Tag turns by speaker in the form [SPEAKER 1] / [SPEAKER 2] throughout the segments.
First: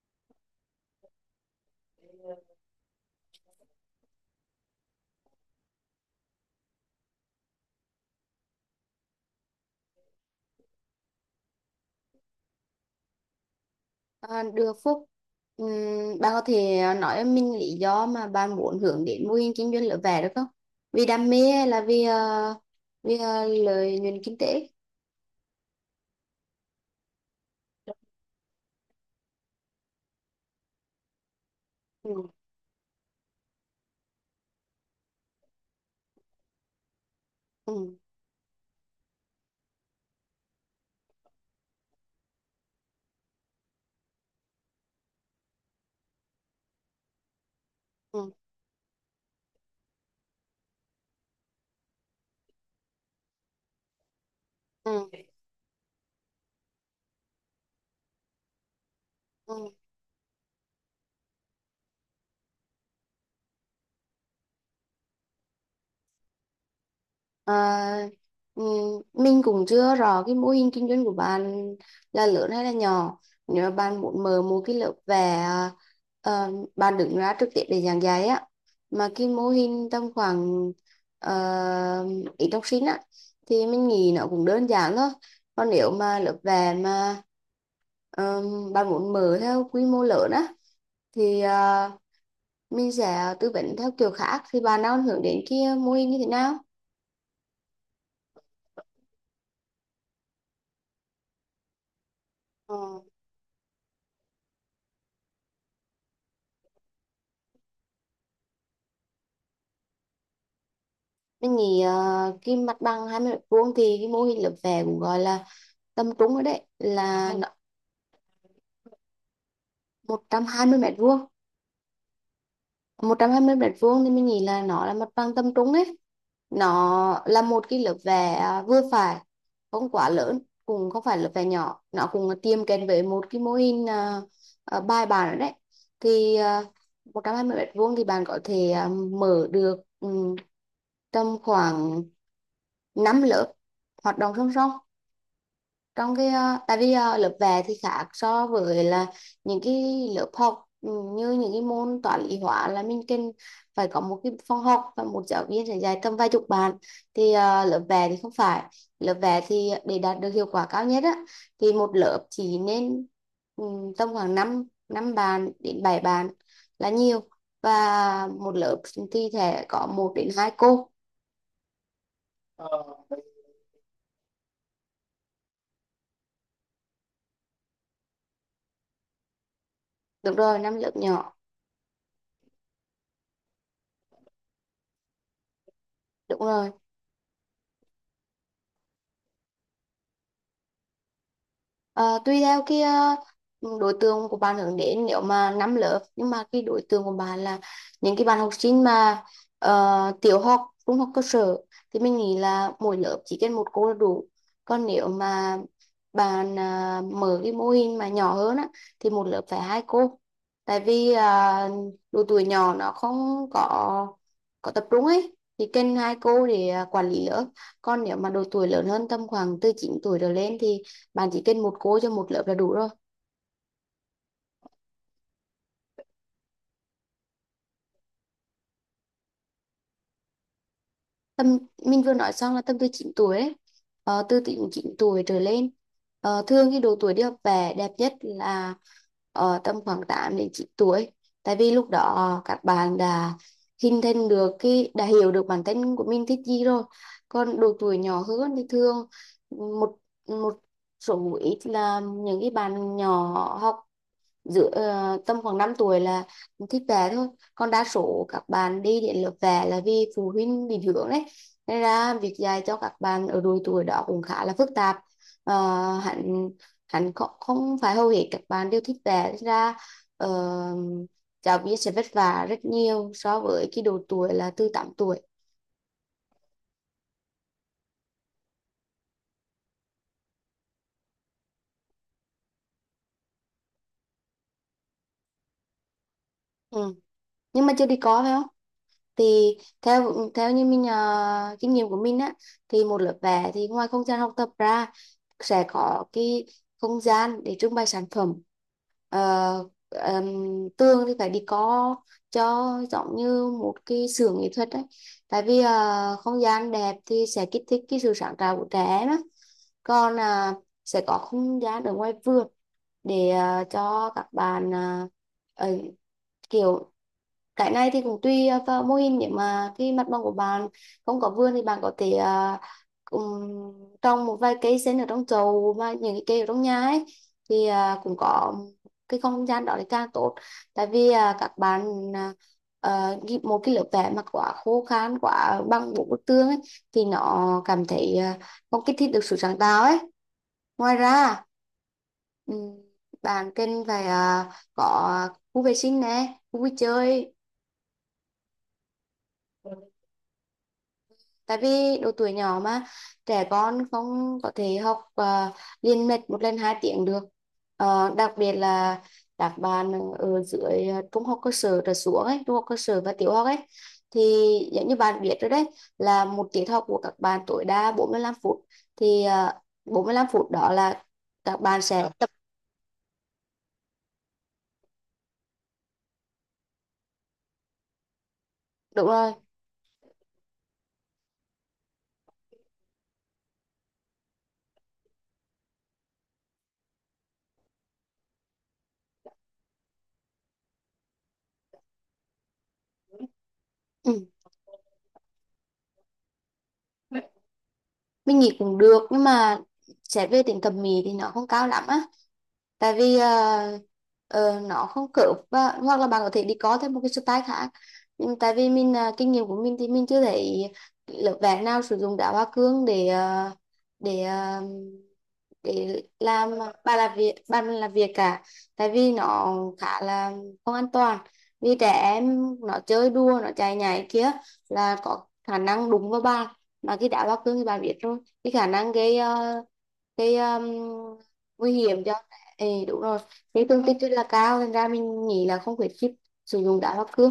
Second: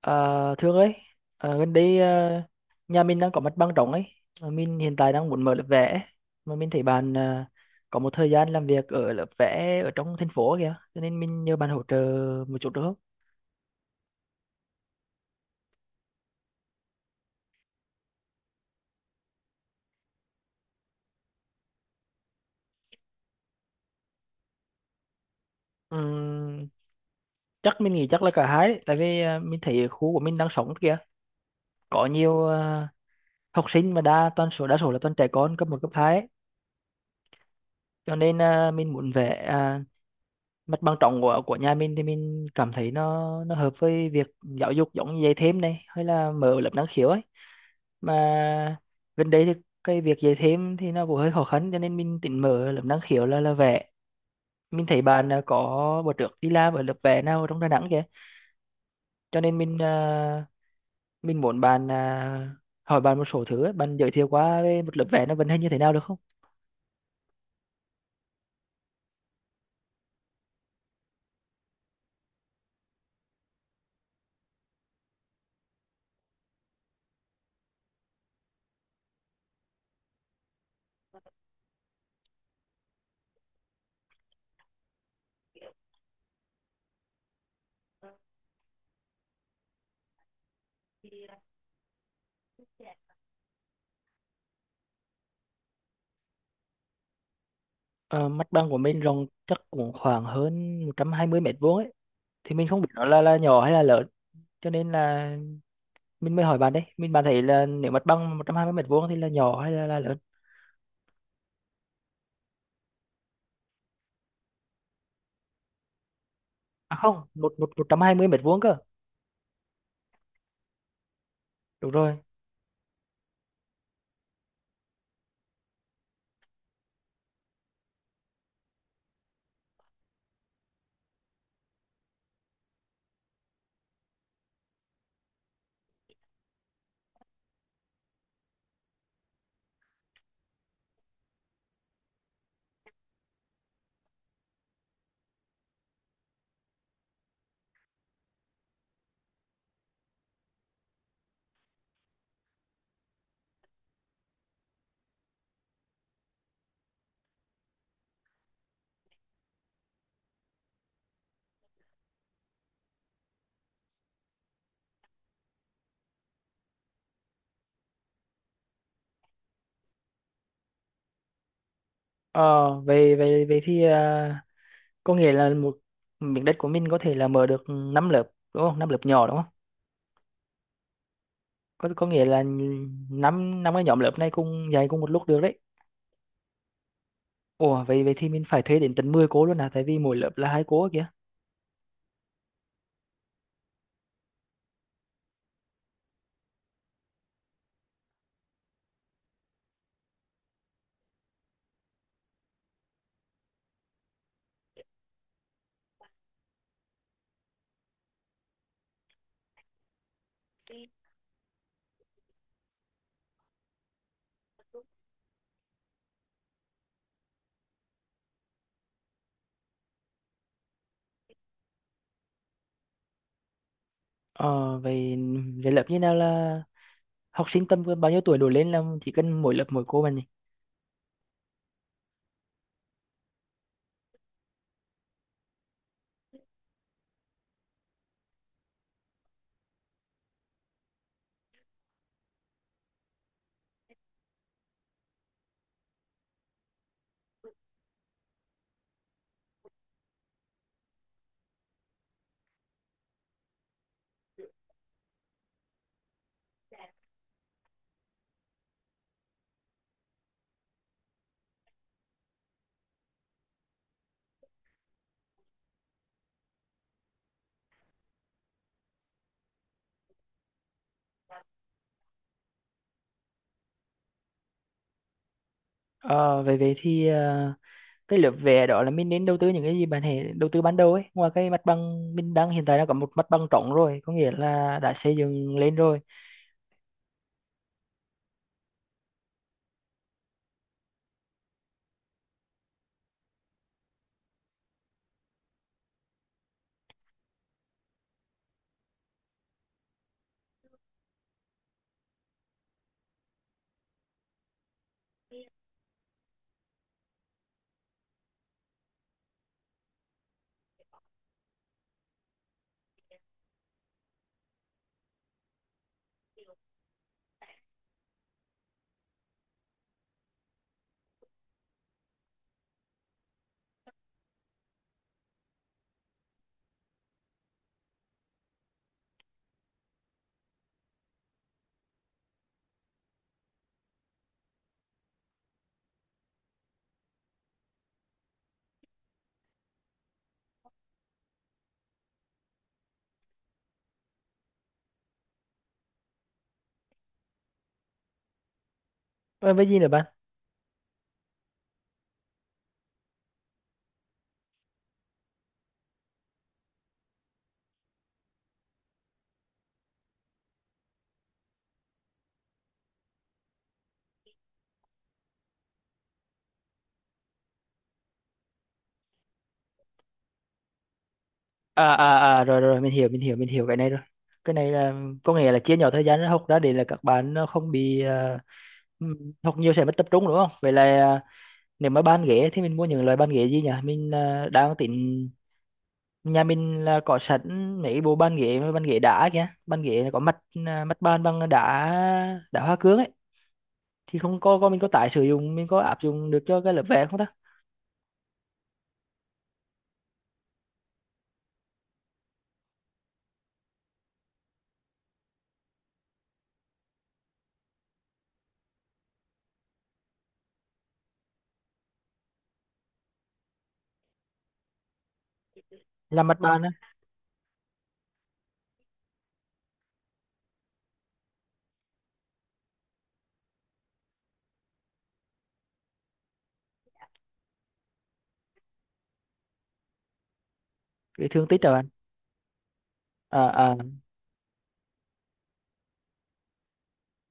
[SPEAKER 1] À, Thương ơi, gần đây, nhà mình đang có mặt bằng rộng ấy, mà mình hiện tại đang muốn mở lớp vẽ ấy. Mà mình thấy bạn có một thời gian làm việc ở lớp vẽ ở trong thành phố kìa, cho nên mình nhờ bạn hỗ trợ một chút được không?
[SPEAKER 2] À, được Phúc. Bạn có thể nói cho mình lý do mà bạn muốn hướng đến mô hình kinh doanh lửa vẽ được không, vì đam mê hay là vì lợi nhuận kinh tế?
[SPEAKER 1] Ừm, chắc mình nghĩ chắc là cả hai, đấy, tại vì mình thấy khu của mình đang sống kìa, có
[SPEAKER 2] Ừ,
[SPEAKER 1] nhiều học sinh mà đa số là toàn trẻ con cấp một cấp 2 ấy.
[SPEAKER 2] ừ,
[SPEAKER 1] Cho nên mình muốn vẽ, mặt bằng trống của nhà mình thì mình cảm thấy nó hợp với việc giáo dục, giống như dạy thêm này hay là mở lớp năng khiếu ấy.
[SPEAKER 2] ừ,
[SPEAKER 1] Mà gần đây thì cái việc dạy thêm thì nó cũng hơi khó khăn, cho nên mình tính mở lớp năng khiếu là vẽ. Mình thấy
[SPEAKER 2] ừ,
[SPEAKER 1] bạn có bữa trước đi làm ở lớp vẽ nào ở trong Đà Nẵng kìa, cho nên
[SPEAKER 2] ừ.
[SPEAKER 1] mình muốn bạn, hỏi bạn một số thứ ấy. Bạn giới thiệu qua về một lớp vẽ nó vận hành như thế nào được không?
[SPEAKER 2] Ờ, ừ, mình cũng chưa rõ cái mô hình kinh doanh của bạn là lớn hay là nhỏ. Nếu mà bạn muốn mở một cái lớp vẽ, bạn đứng ra trực tiếp để giảng dạy á, mà cái mô hình tầm khoảng ít học sinh á thì mình nghĩ nó cũng đơn giản thôi. Còn nếu mà lớp vẽ mà ờ, bạn muốn mở theo quy mô lớn á thì mình sẽ tư vấn theo kiểu khác. Thì bạn đang hướng đến kia mô hình như thế nào?
[SPEAKER 1] Ờ, mặt bằng của mình rộng chắc cũng khoảng hơn 120 mét vuông ấy, thì mình không biết nó là nhỏ hay là lớn, cho nên là mình mới hỏi bạn đấy. Bạn thấy là nếu mặt bằng 120 mét vuông thì là nhỏ hay là lớn?
[SPEAKER 2] Mình nghĩ cái mặt bằng 20 m² thì cái mô hình lớp vẽ cũng gọi là tầm trung rồi đấy,
[SPEAKER 1] À không,
[SPEAKER 2] là nó.
[SPEAKER 1] một một 120 mét vuông cơ.
[SPEAKER 2] 120 mét vuông
[SPEAKER 1] Đúng rồi.
[SPEAKER 2] 120 m² thì mình nghĩ là nó là mặt bằng tầm trung ấy. Nó là một cái lớp vẽ vừa phải, không quá lớn, cũng không phải lớp vẽ nhỏ. Nó cũng tiêm kèm với một cái mô hình bài bản rồi đấy. Thì 120 m² thì bạn có thể mở được tầm khoảng 5 lớp hoạt động song song trong cái. Lớp vẽ thì khác so với là những cái lớp học, như những cái môn toán lý hóa là mình cần phải có một cái phòng học và một giáo viên sẽ dạy tầm vài chục bạn. Thì lớp vẽ thì không phải, lớp vẽ thì để đạt được hiệu quả cao nhất á thì một lớp chỉ nên ừ, tầm khoảng 5 năm bàn đến 7 bàn là nhiều. Và một lớp thì sẽ có một đến hai cô.
[SPEAKER 1] Ờ về về về thì à, Có nghĩa là một miếng đất của mình có thể là mở được 5 lớp đúng không? Năm lớp nhỏ đúng không?
[SPEAKER 2] Được rồi, năm lớp nhỏ.
[SPEAKER 1] Có có nghĩa là năm năm cái nhóm lớp này cùng dạy cùng một lúc được đấy.
[SPEAKER 2] Đúng rồi.
[SPEAKER 1] Ủa, vậy vậy thì mình phải thuê đến tận 10 cô luôn à, tại vì mỗi lớp là hai cô kìa?
[SPEAKER 2] Ờ, Tùy theo cái đối tượng của bạn hướng đến. Nếu mà năm lớp nhưng mà cái đối tượng của bạn là những cái bạn học sinh mà tiểu học, trung học cơ sở thì mình nghĩ là mỗi lớp chỉ cần một cô là đủ. Còn nếu mà bạn mở cái mô hình mà nhỏ hơn á thì một lớp phải hai cô. Tại vì độ tuổi nhỏ nó không có tập trung ấy thì cần hai cô để quản lý lớp. Còn nếu mà độ tuổi lớn hơn tầm khoảng từ 9 tuổi trở lên thì bạn chỉ cần một cô cho một lớp là đủ rồi.
[SPEAKER 1] Ờ vậy, về lớp như nào là học sinh tầm bao nhiêu tuổi đổ lên là chỉ cần mỗi lớp mỗi cô mà nhỉ?
[SPEAKER 2] Tầm, mình vừa nói xong là tầm từ 9 tuổi ấy. Từ 9 tuổi trở lên. Thường cái độ tuổi đi học về đẹp nhất là tầm khoảng 8 đến 9 tuổi, tại vì lúc đó các bạn đã hình thành được cái, đã hiểu được bản thân của mình thích gì rồi. Còn độ tuổi nhỏ hơn thì thường một một số ít là những cái bạn nhỏ học giữa, tầm khoảng 5 tuổi là thích vẽ thôi. Còn đa số các bạn đi đến lớp vẽ là vì phụ huynh định hướng đấy, nên ra việc dạy cho các bạn ở độ tuổi đó cũng khá là phức tạp. Ờ, hẳn hẳn không, không phải hầu hết các bạn đều thích vẽ. Nên ra ờ, giáo viên sẽ vất vả rất nhiều so với cái độ tuổi là từ 8 tuổi.
[SPEAKER 1] Ờ, vậy vậy thì ờ, Cái lớp vẽ đó là mình nên đầu tư những cái gì, bạn hãy đầu tư ban đầu ấy, ngoài cái mặt bằng mình đang hiện tại đang có một mặt bằng trống rồi, có nghĩa là đã xây dựng lên rồi.
[SPEAKER 2] Ừ. Nhưng mà chưa đi có phải không? Thì theo theo như mình, kinh nghiệm của mình á, thì một lớp vẽ thì ngoài không gian học tập ra sẽ có cái không gian để trưng bày sản phẩm. Tường thì phải đi có cho giống như một cái xưởng nghệ thuật đấy, tại vì không gian đẹp thì sẽ kích thích cái sự sáng tạo của trẻ em á. Còn sẽ có không gian ở ngoài vườn để cho các bạn, ờ, kiểu, cái này thì cũng tùy vào mô hình. Nếu mà cái mặt bằng của bạn không có vườn thì bạn có thể ừm, trồng một vài cây sen ở trong chậu và những cái cây ở trong nhà ấy. Thì cũng có cái không gian đó thì càng tốt. Tại vì các bạn, à, một cái lớp vẽ mà quá khô khan, quá bằng bộ bức tường ấy thì nó cảm thấy không kích thích được sự sáng tạo ấy. Ngoài ra ừm, bạn cần phải có khu vệ sinh nè, khu vui chơi.
[SPEAKER 1] Ờ, với gì nữa bạn?
[SPEAKER 2] Tại vì độ tuổi nhỏ mà, trẻ con không có thể học liên mạch một lần 2 tiếng được. Đặc biệt là các bạn ở dưới trung học cơ sở trở xuống ấy, trung học cơ sở và tiểu học ấy. Thì giống như bạn biết rồi đấy, là một tiết học của các bạn tối đa 45 phút. Thì 45 phút đó là các bạn sẽ tập.
[SPEAKER 1] Rồi rồi, mình hiểu, mình hiểu cái này rồi. Cái này là có nghĩa là chia nhỏ thời gian học ra để là các bạn nó không bị
[SPEAKER 2] Đúng rồi.
[SPEAKER 1] học nhiều sẽ mất tập trung đúng không? Vậy là, nếu mà bàn ghế thì mình mua những loại bàn ghế gì nhỉ? Đang tính nhà mình là có sẵn mấy bộ bàn ghế và bàn ghế đá kìa, bàn ghế là có mặt, mặt bàn bằng đá, đá hoa cương ấy, thì
[SPEAKER 2] Ừ.
[SPEAKER 1] không có có mình có tái sử dụng, mình có áp dụng được cho cái lớp vẽ không ta?
[SPEAKER 2] Mình nghĩ cũng được nhưng mà xét về tính thẩm mỹ thì nó không cao lắm á. Tại vì ờ, nó không cướp và, hoặc là bạn có thể đi có thêm một cái style khác. Nhưng tại vì mình, kinh nghiệm của mình thì mình chưa thấy lớp vẽ nào sử dụng đá hoa cương để ờ, để
[SPEAKER 1] Làm mặt
[SPEAKER 2] làm
[SPEAKER 1] bàn á.
[SPEAKER 2] bàn làm việc cả. Tại vì nó khá là không an toàn, vì trẻ em nó chơi đùa, nó chạy nhảy kia là có khả năng đụng vào bàn. Mà khi đá hoa cương thì bạn biết rồi, cái khả năng gây cái
[SPEAKER 1] Cái thương tích rồi
[SPEAKER 2] nguy
[SPEAKER 1] bạn.
[SPEAKER 2] hiểm cho. Ê, đúng rồi. Cái
[SPEAKER 1] à, à,
[SPEAKER 2] tương tích rất là cao, thành ra mình nghĩ là không khuyến khích sử dụng đá hoa cương.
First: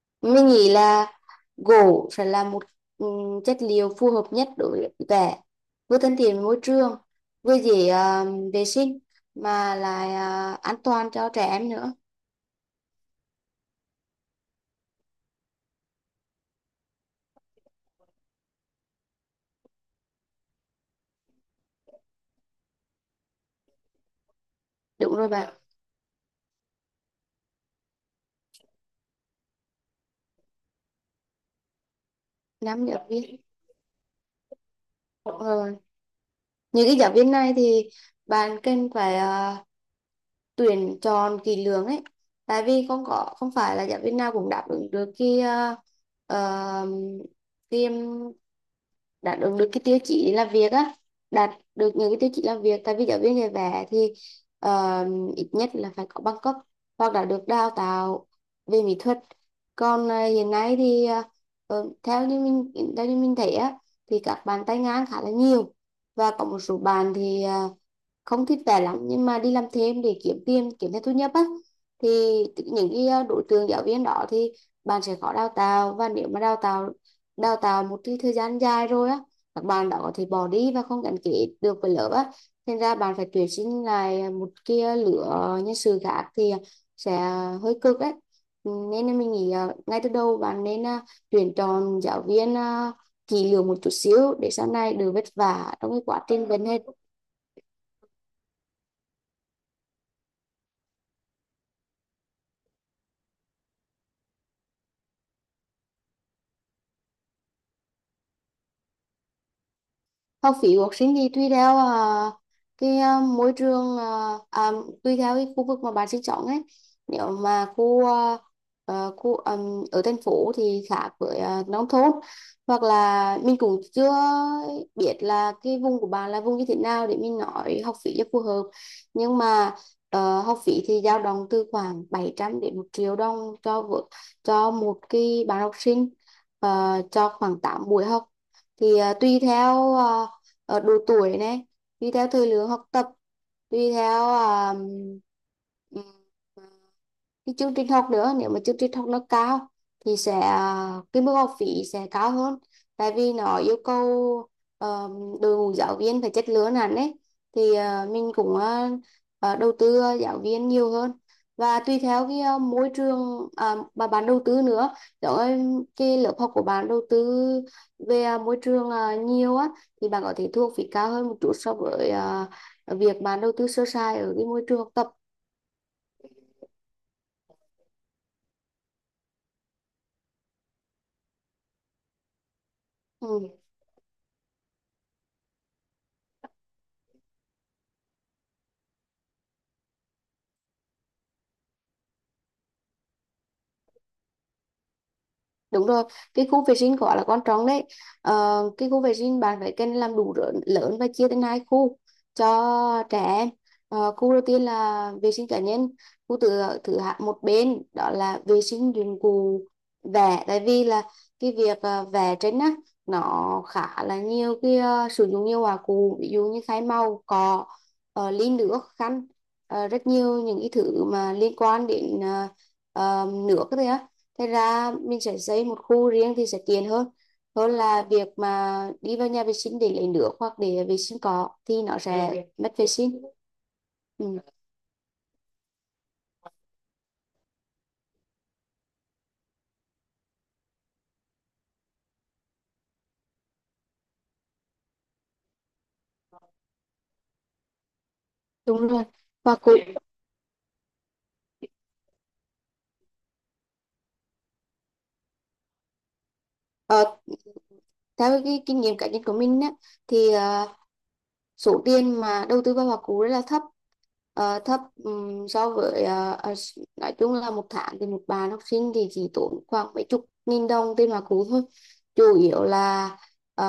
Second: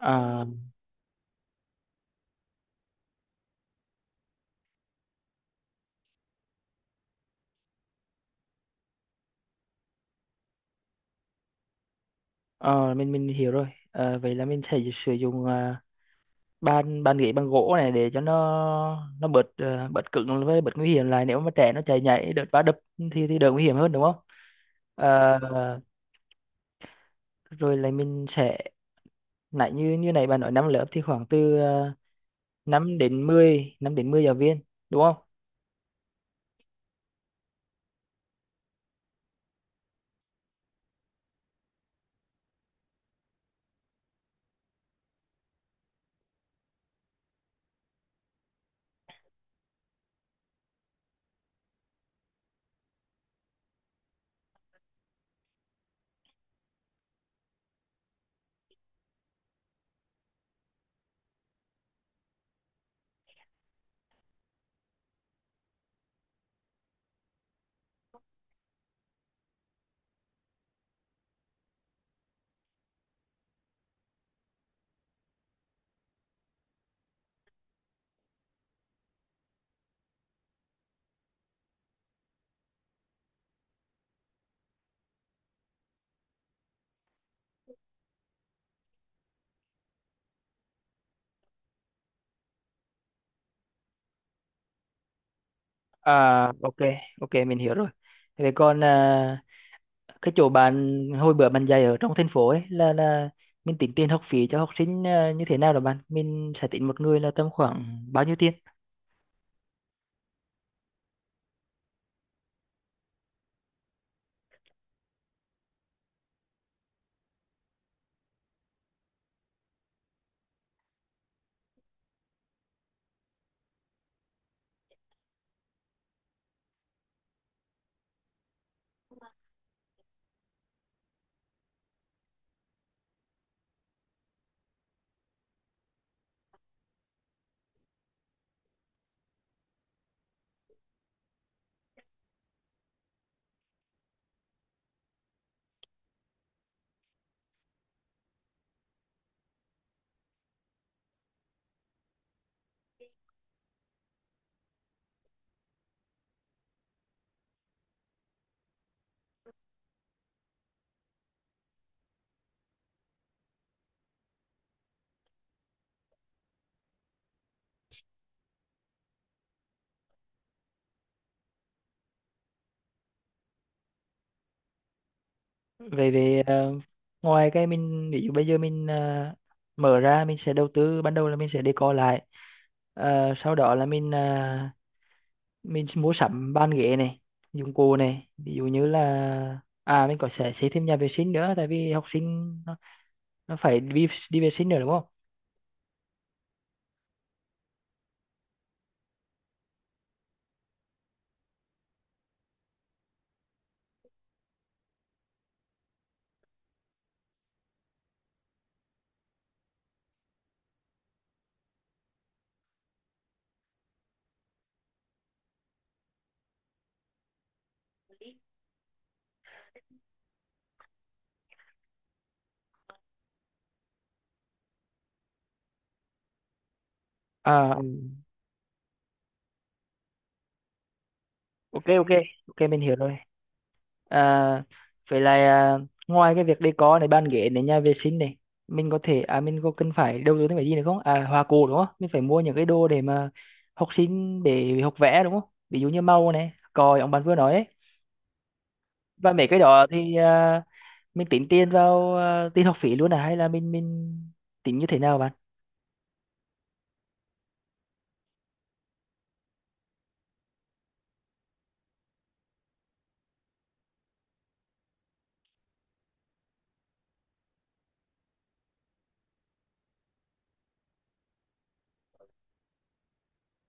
[SPEAKER 1] à,
[SPEAKER 2] Mình nghĩ là gỗ sẽ là một chất liệu phù hợp nhất đối với vẽ, vừa thân thiện với môi trường, vừa dễ vệ sinh, mà lại an toàn cho trẻ em nữa.
[SPEAKER 1] mình hiểu rồi. À, vậy là mình sẽ sử dụng, bàn bàn ghế bằng gỗ này để cho nó bớt, bớt cứng với bớt nguy hiểm lại, nếu mà trẻ nó chạy nhảy đợt va đập thì đỡ nguy hiểm hơn đúng không?
[SPEAKER 2] Đúng rồi bạn.
[SPEAKER 1] À, rồi là mình sẽ, nãy như như này bạn nói năm lớp thì khoảng từ
[SPEAKER 2] Năm
[SPEAKER 1] 5
[SPEAKER 2] giáo
[SPEAKER 1] đến
[SPEAKER 2] viên.
[SPEAKER 1] mười, 5 đến 10 giáo viên đúng không?
[SPEAKER 2] Đúng rồi. Những cái giáo viên này thì bạn cần phải tuyển chọn kỹ lưỡng ấy. Tại vì không có, không phải là giáo viên nào cũng đáp ứng được cái, ờ, cái đáp ứng được cái tiêu chí để làm việc á. Đạt được những cái tiêu chí làm việc, tại vì giáo viên dạy vẽ thì ờ, ít nhất là phải có bằng cấp hoặc là được đào tạo về mỹ thuật. Còn hiện nay thì theo như mình thấy á, thì các bạn tay ngang khá là nhiều. Và có một số bạn thì không thích vẽ lắm nhưng mà đi làm thêm để kiếm tiền, kiếm thêm thu nhập á. Thì những cái, đối tượng giáo viên đó thì bạn sẽ khó đào tạo. Và nếu mà đào tạo, một cái thời gian dài rồi á, các bạn đó có thể bỏ đi và không gắn kết được với lớp á. Thành ra bạn phải tuyển sinh lại một cái lứa, nhân sự khác thì sẽ hơi cực đấy. Nên là mình nghĩ ngay từ đầu bạn nên tuyển chọn giáo viên kỹ lưỡng một chút xíu để sau này đừng vất vả trong cái
[SPEAKER 1] À
[SPEAKER 2] quá trình vấn
[SPEAKER 1] ok,
[SPEAKER 2] hết.
[SPEAKER 1] ok mình hiểu rồi. Vậy còn cái chỗ bạn hồi bữa bạn dạy ở trong thành phố ấy, là mình tính tiền học phí cho học sinh như thế nào đó bạn? Mình sẽ tính một người là tầm khoảng bao nhiêu tiền?
[SPEAKER 2] Học phí của học sinh thì tùy theo cái, môi trường, tùy theo cái khu vực mà bạn sinh sống ấy. Nếu mà khu khu ở thành phố thì khác với nông thôn. Hoặc là mình cũng chưa biết là cái vùng của bạn là vùng như thế nào để mình nói học phí cho phù hợp. Nhưng mà học phí thì dao động từ khoảng 700 đến 1.000.000 đồng cho cho một cái bạn học sinh, cho khoảng 8 buổi học. Thì tùy theo độ tuổi này, tùy theo thời lượng học tập, tùy theo à, cái chương trình học nữa. Nếu mà chương trình học nó cao thì sẽ, cái mức học phí sẽ cao hơn, tại vì nó yêu cầu ờ, đội ngũ giáo viên phải chất lượng hẳn đấy. Thì mình cũng đầu tư giáo viên nhiều hơn, và tùy theo cái môi trường mà bạn đầu tư nữa. Giống như cái lớp học của bạn đầu tư về môi trường nhiều á thì bạn có thể thu học phí cao hơn một chút so với việc bạn đầu tư sơ sài ở cái môi trường học tập.
[SPEAKER 1] Về về ờ, Ngoài cái mình ví dụ bây giờ mình mở ra, mình sẽ đầu tư ban đầu là mình sẽ decor lại. Ờ, sau
[SPEAKER 2] Ừ.
[SPEAKER 1] đó là mình mua sắm bàn ghế này, dụng cụ này, ví dụ như là à mình có sẽ xây thêm nhà vệ sinh nữa, tại vì học sinh nó phải đi đi vệ sinh nữa đúng không?
[SPEAKER 2] Đúng rồi, cái khu vệ sinh gọi là quan trọng đấy. Cái khu vệ sinh bạn phải cần làm đủ, lớn và chia thành hai khu cho trẻ em. Khu đầu tiên là vệ sinh cá nhân, khu thứ thứ hạ một bên đó là vệ sinh dụng cụ vẽ. Tại vì là cái việc vẽ tranh á nó khá là nhiều cái, sử dụng nhiều hòa cụ, ví dụ như khái màu, cọ, ly nước, khăn, rất nhiều những cái thứ mà liên quan đến nước đấy. Thế ra mình sẽ xây một khu riêng thì sẽ tiện hơn, hơn
[SPEAKER 1] À ừ.
[SPEAKER 2] là việc mà đi vào nhà vệ sinh để lấy nước hoặc để vệ sinh cỏ thì
[SPEAKER 1] Ok,
[SPEAKER 2] nó
[SPEAKER 1] ok
[SPEAKER 2] sẽ
[SPEAKER 1] ok
[SPEAKER 2] mất
[SPEAKER 1] mình
[SPEAKER 2] vệ
[SPEAKER 1] hiểu rồi.
[SPEAKER 2] sinh. Ừ,
[SPEAKER 1] À vậy là, ngoài cái việc decor này, bàn ghế này, nhà vệ sinh này, mình có cần phải đầu tư thêm cái gì nữa không? À hoa cồ đúng không, mình phải mua những cái đồ để mà học sinh để học vẽ đúng không, ví dụ như màu này, còi ông bạn vừa nói ấy.
[SPEAKER 2] đúng rồi.
[SPEAKER 1] Và mấy
[SPEAKER 2] Và
[SPEAKER 1] cái
[SPEAKER 2] cũng
[SPEAKER 1] đó thì mình tính tiền vào tiền học phí luôn à hay là mình tính như thế nào bạn?
[SPEAKER 2] ờ, theo cái kinh nghiệm cá nhân của mình á, thì số tiền mà đầu tư vào hoa cú rất là thấp. Thấp so với, nói chung là một tháng thì một bạn học sinh thì chỉ tốn khoảng mấy chục nghìn đồng tiền hoa cú thôi. Chủ yếu là ờ,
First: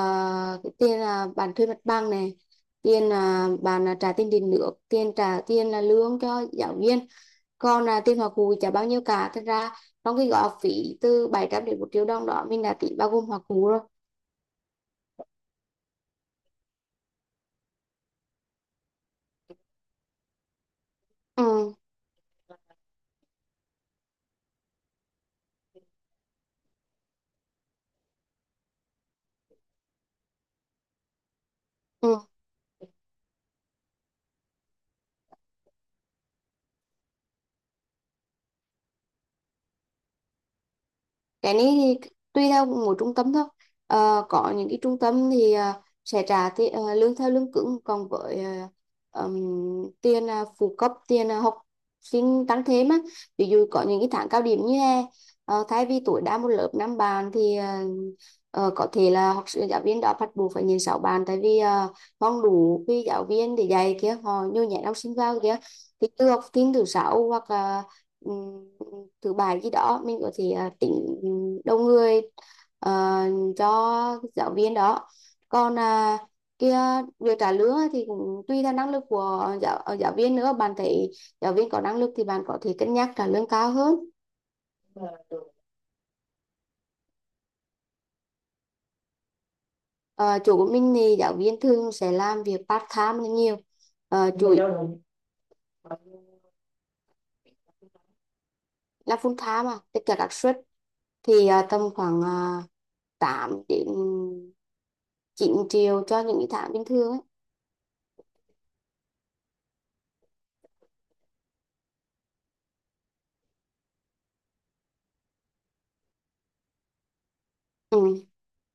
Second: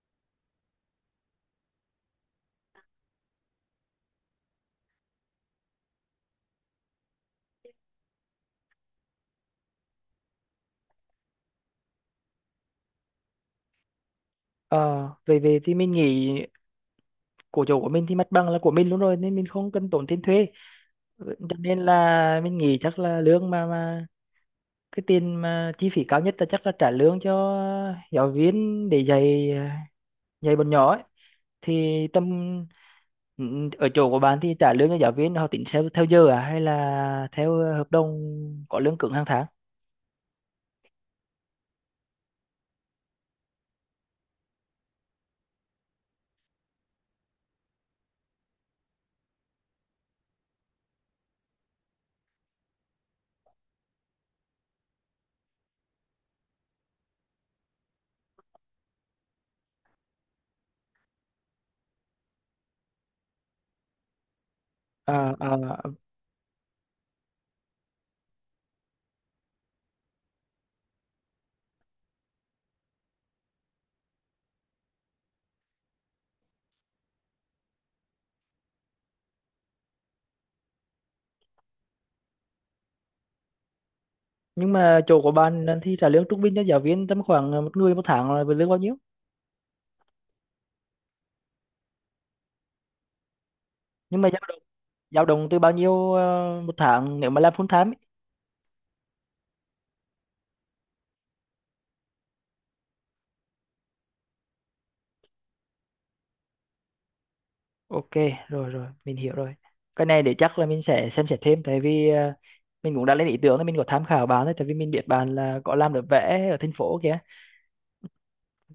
[SPEAKER 2] cái tiền là bạn thuê mặt bằng này, tiền là bạn là trả tiền điện nước, tiền trả tiền là lương cho giáo viên. Còn là tiền hoa cú chả bao nhiêu cả thật ra. Trong cái gói học phí từ 700 đến 1.000.000 đồng đó mình đã tính bao gồm hoa cú rồi.
[SPEAKER 1] Ờ về về thì Mình nghĩ của chỗ của mình thì mặt bằng là của mình luôn rồi nên mình không cần tốn tiền thuê. Ừ, cho
[SPEAKER 2] Ừ.
[SPEAKER 1] nên là mình nghĩ chắc là lương mà cái tiền mà chi phí cao nhất là chắc là trả lương cho giáo viên để dạy, dạy bọn nhỏ ấy. Thì
[SPEAKER 2] Ừ.
[SPEAKER 1] tầm ừ, ở chỗ của bạn thì trả lương cho giáo viên họ tính theo theo giờ à hay là theo hợp đồng, có lương cứng hàng tháng?
[SPEAKER 2] Cái này thì tùy theo mỗi trung tâm thôi. Có những cái trung tâm thì sẽ trả lương theo lương cứng. Còn với tiền phụ cấp, tiền học sinh tăng thêm á, ví dụ có những cái tháng cao điểm như hè, thay vì tối đa một lớp năm bạn thì có thể là học sinh, giáo viên đã bắt buộc phải nhìn sáu bạn. Tại vì không đủ cái giáo viên để dạy kia, họ nhồi nhét học sinh
[SPEAKER 1] Ờ,
[SPEAKER 2] vào
[SPEAKER 1] ờ.
[SPEAKER 2] kia. Thì từ học sinh thứ sáu hoặc là ừm, thứ bài gì đó mình có thể tính đông người ờ, cho giáo viên đó. Còn kia, việc trả lương thì cũng tùy theo năng lực của giáo viên nữa. Bạn thấy giáo viên có năng lực thì bạn có thể cân nhắc trả lương cao hơn.
[SPEAKER 1] Nhưng mà chỗ của bạn là thì trả lương trung bình cho giáo viên tầm khoảng một người một tháng là với lương bao nhiêu?
[SPEAKER 2] Ờ, Chủ của mình thì giáo viên thường sẽ làm việc part time là nhiều.
[SPEAKER 1] Nhưng mà dao
[SPEAKER 2] Chủ
[SPEAKER 1] động
[SPEAKER 2] yếu
[SPEAKER 1] Dao động từ bao nhiêu một tháng nếu mà làm full time ấy?
[SPEAKER 2] là full time mà tất cả các suất thì tầm khoảng 8 đến 9 triệu cho những cái tháng bình thường ấy.
[SPEAKER 1] Ok, rồi rồi mình hiểu rồi. Cái này để chắc là mình sẽ xem xét thêm, tại vì mình cũng đã lên ý tưởng là mình có tham khảo bạn đấy, tại vì mình biết bạn là có làm được vẽ ở thành phố kìa.
[SPEAKER 2] Ừ.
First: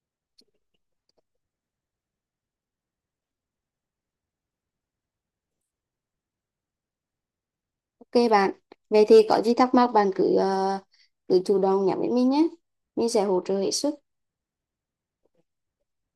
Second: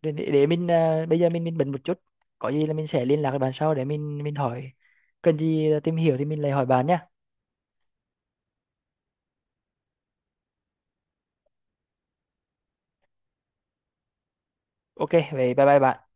[SPEAKER 1] Để mình bây giờ mình bận một chút, có gì là mình sẽ liên lạc với bạn sau để mình hỏi, cần gì tìm hiểu thì mình lại hỏi bạn nhá.
[SPEAKER 2] Ok bạn, vậy thì có gì thắc mắc bạn cứ cứ chủ động nhắn với mình nhé. Mình sẽ hỗ trợ hết sức.
[SPEAKER 1] Ok vậy, bye bye bạn.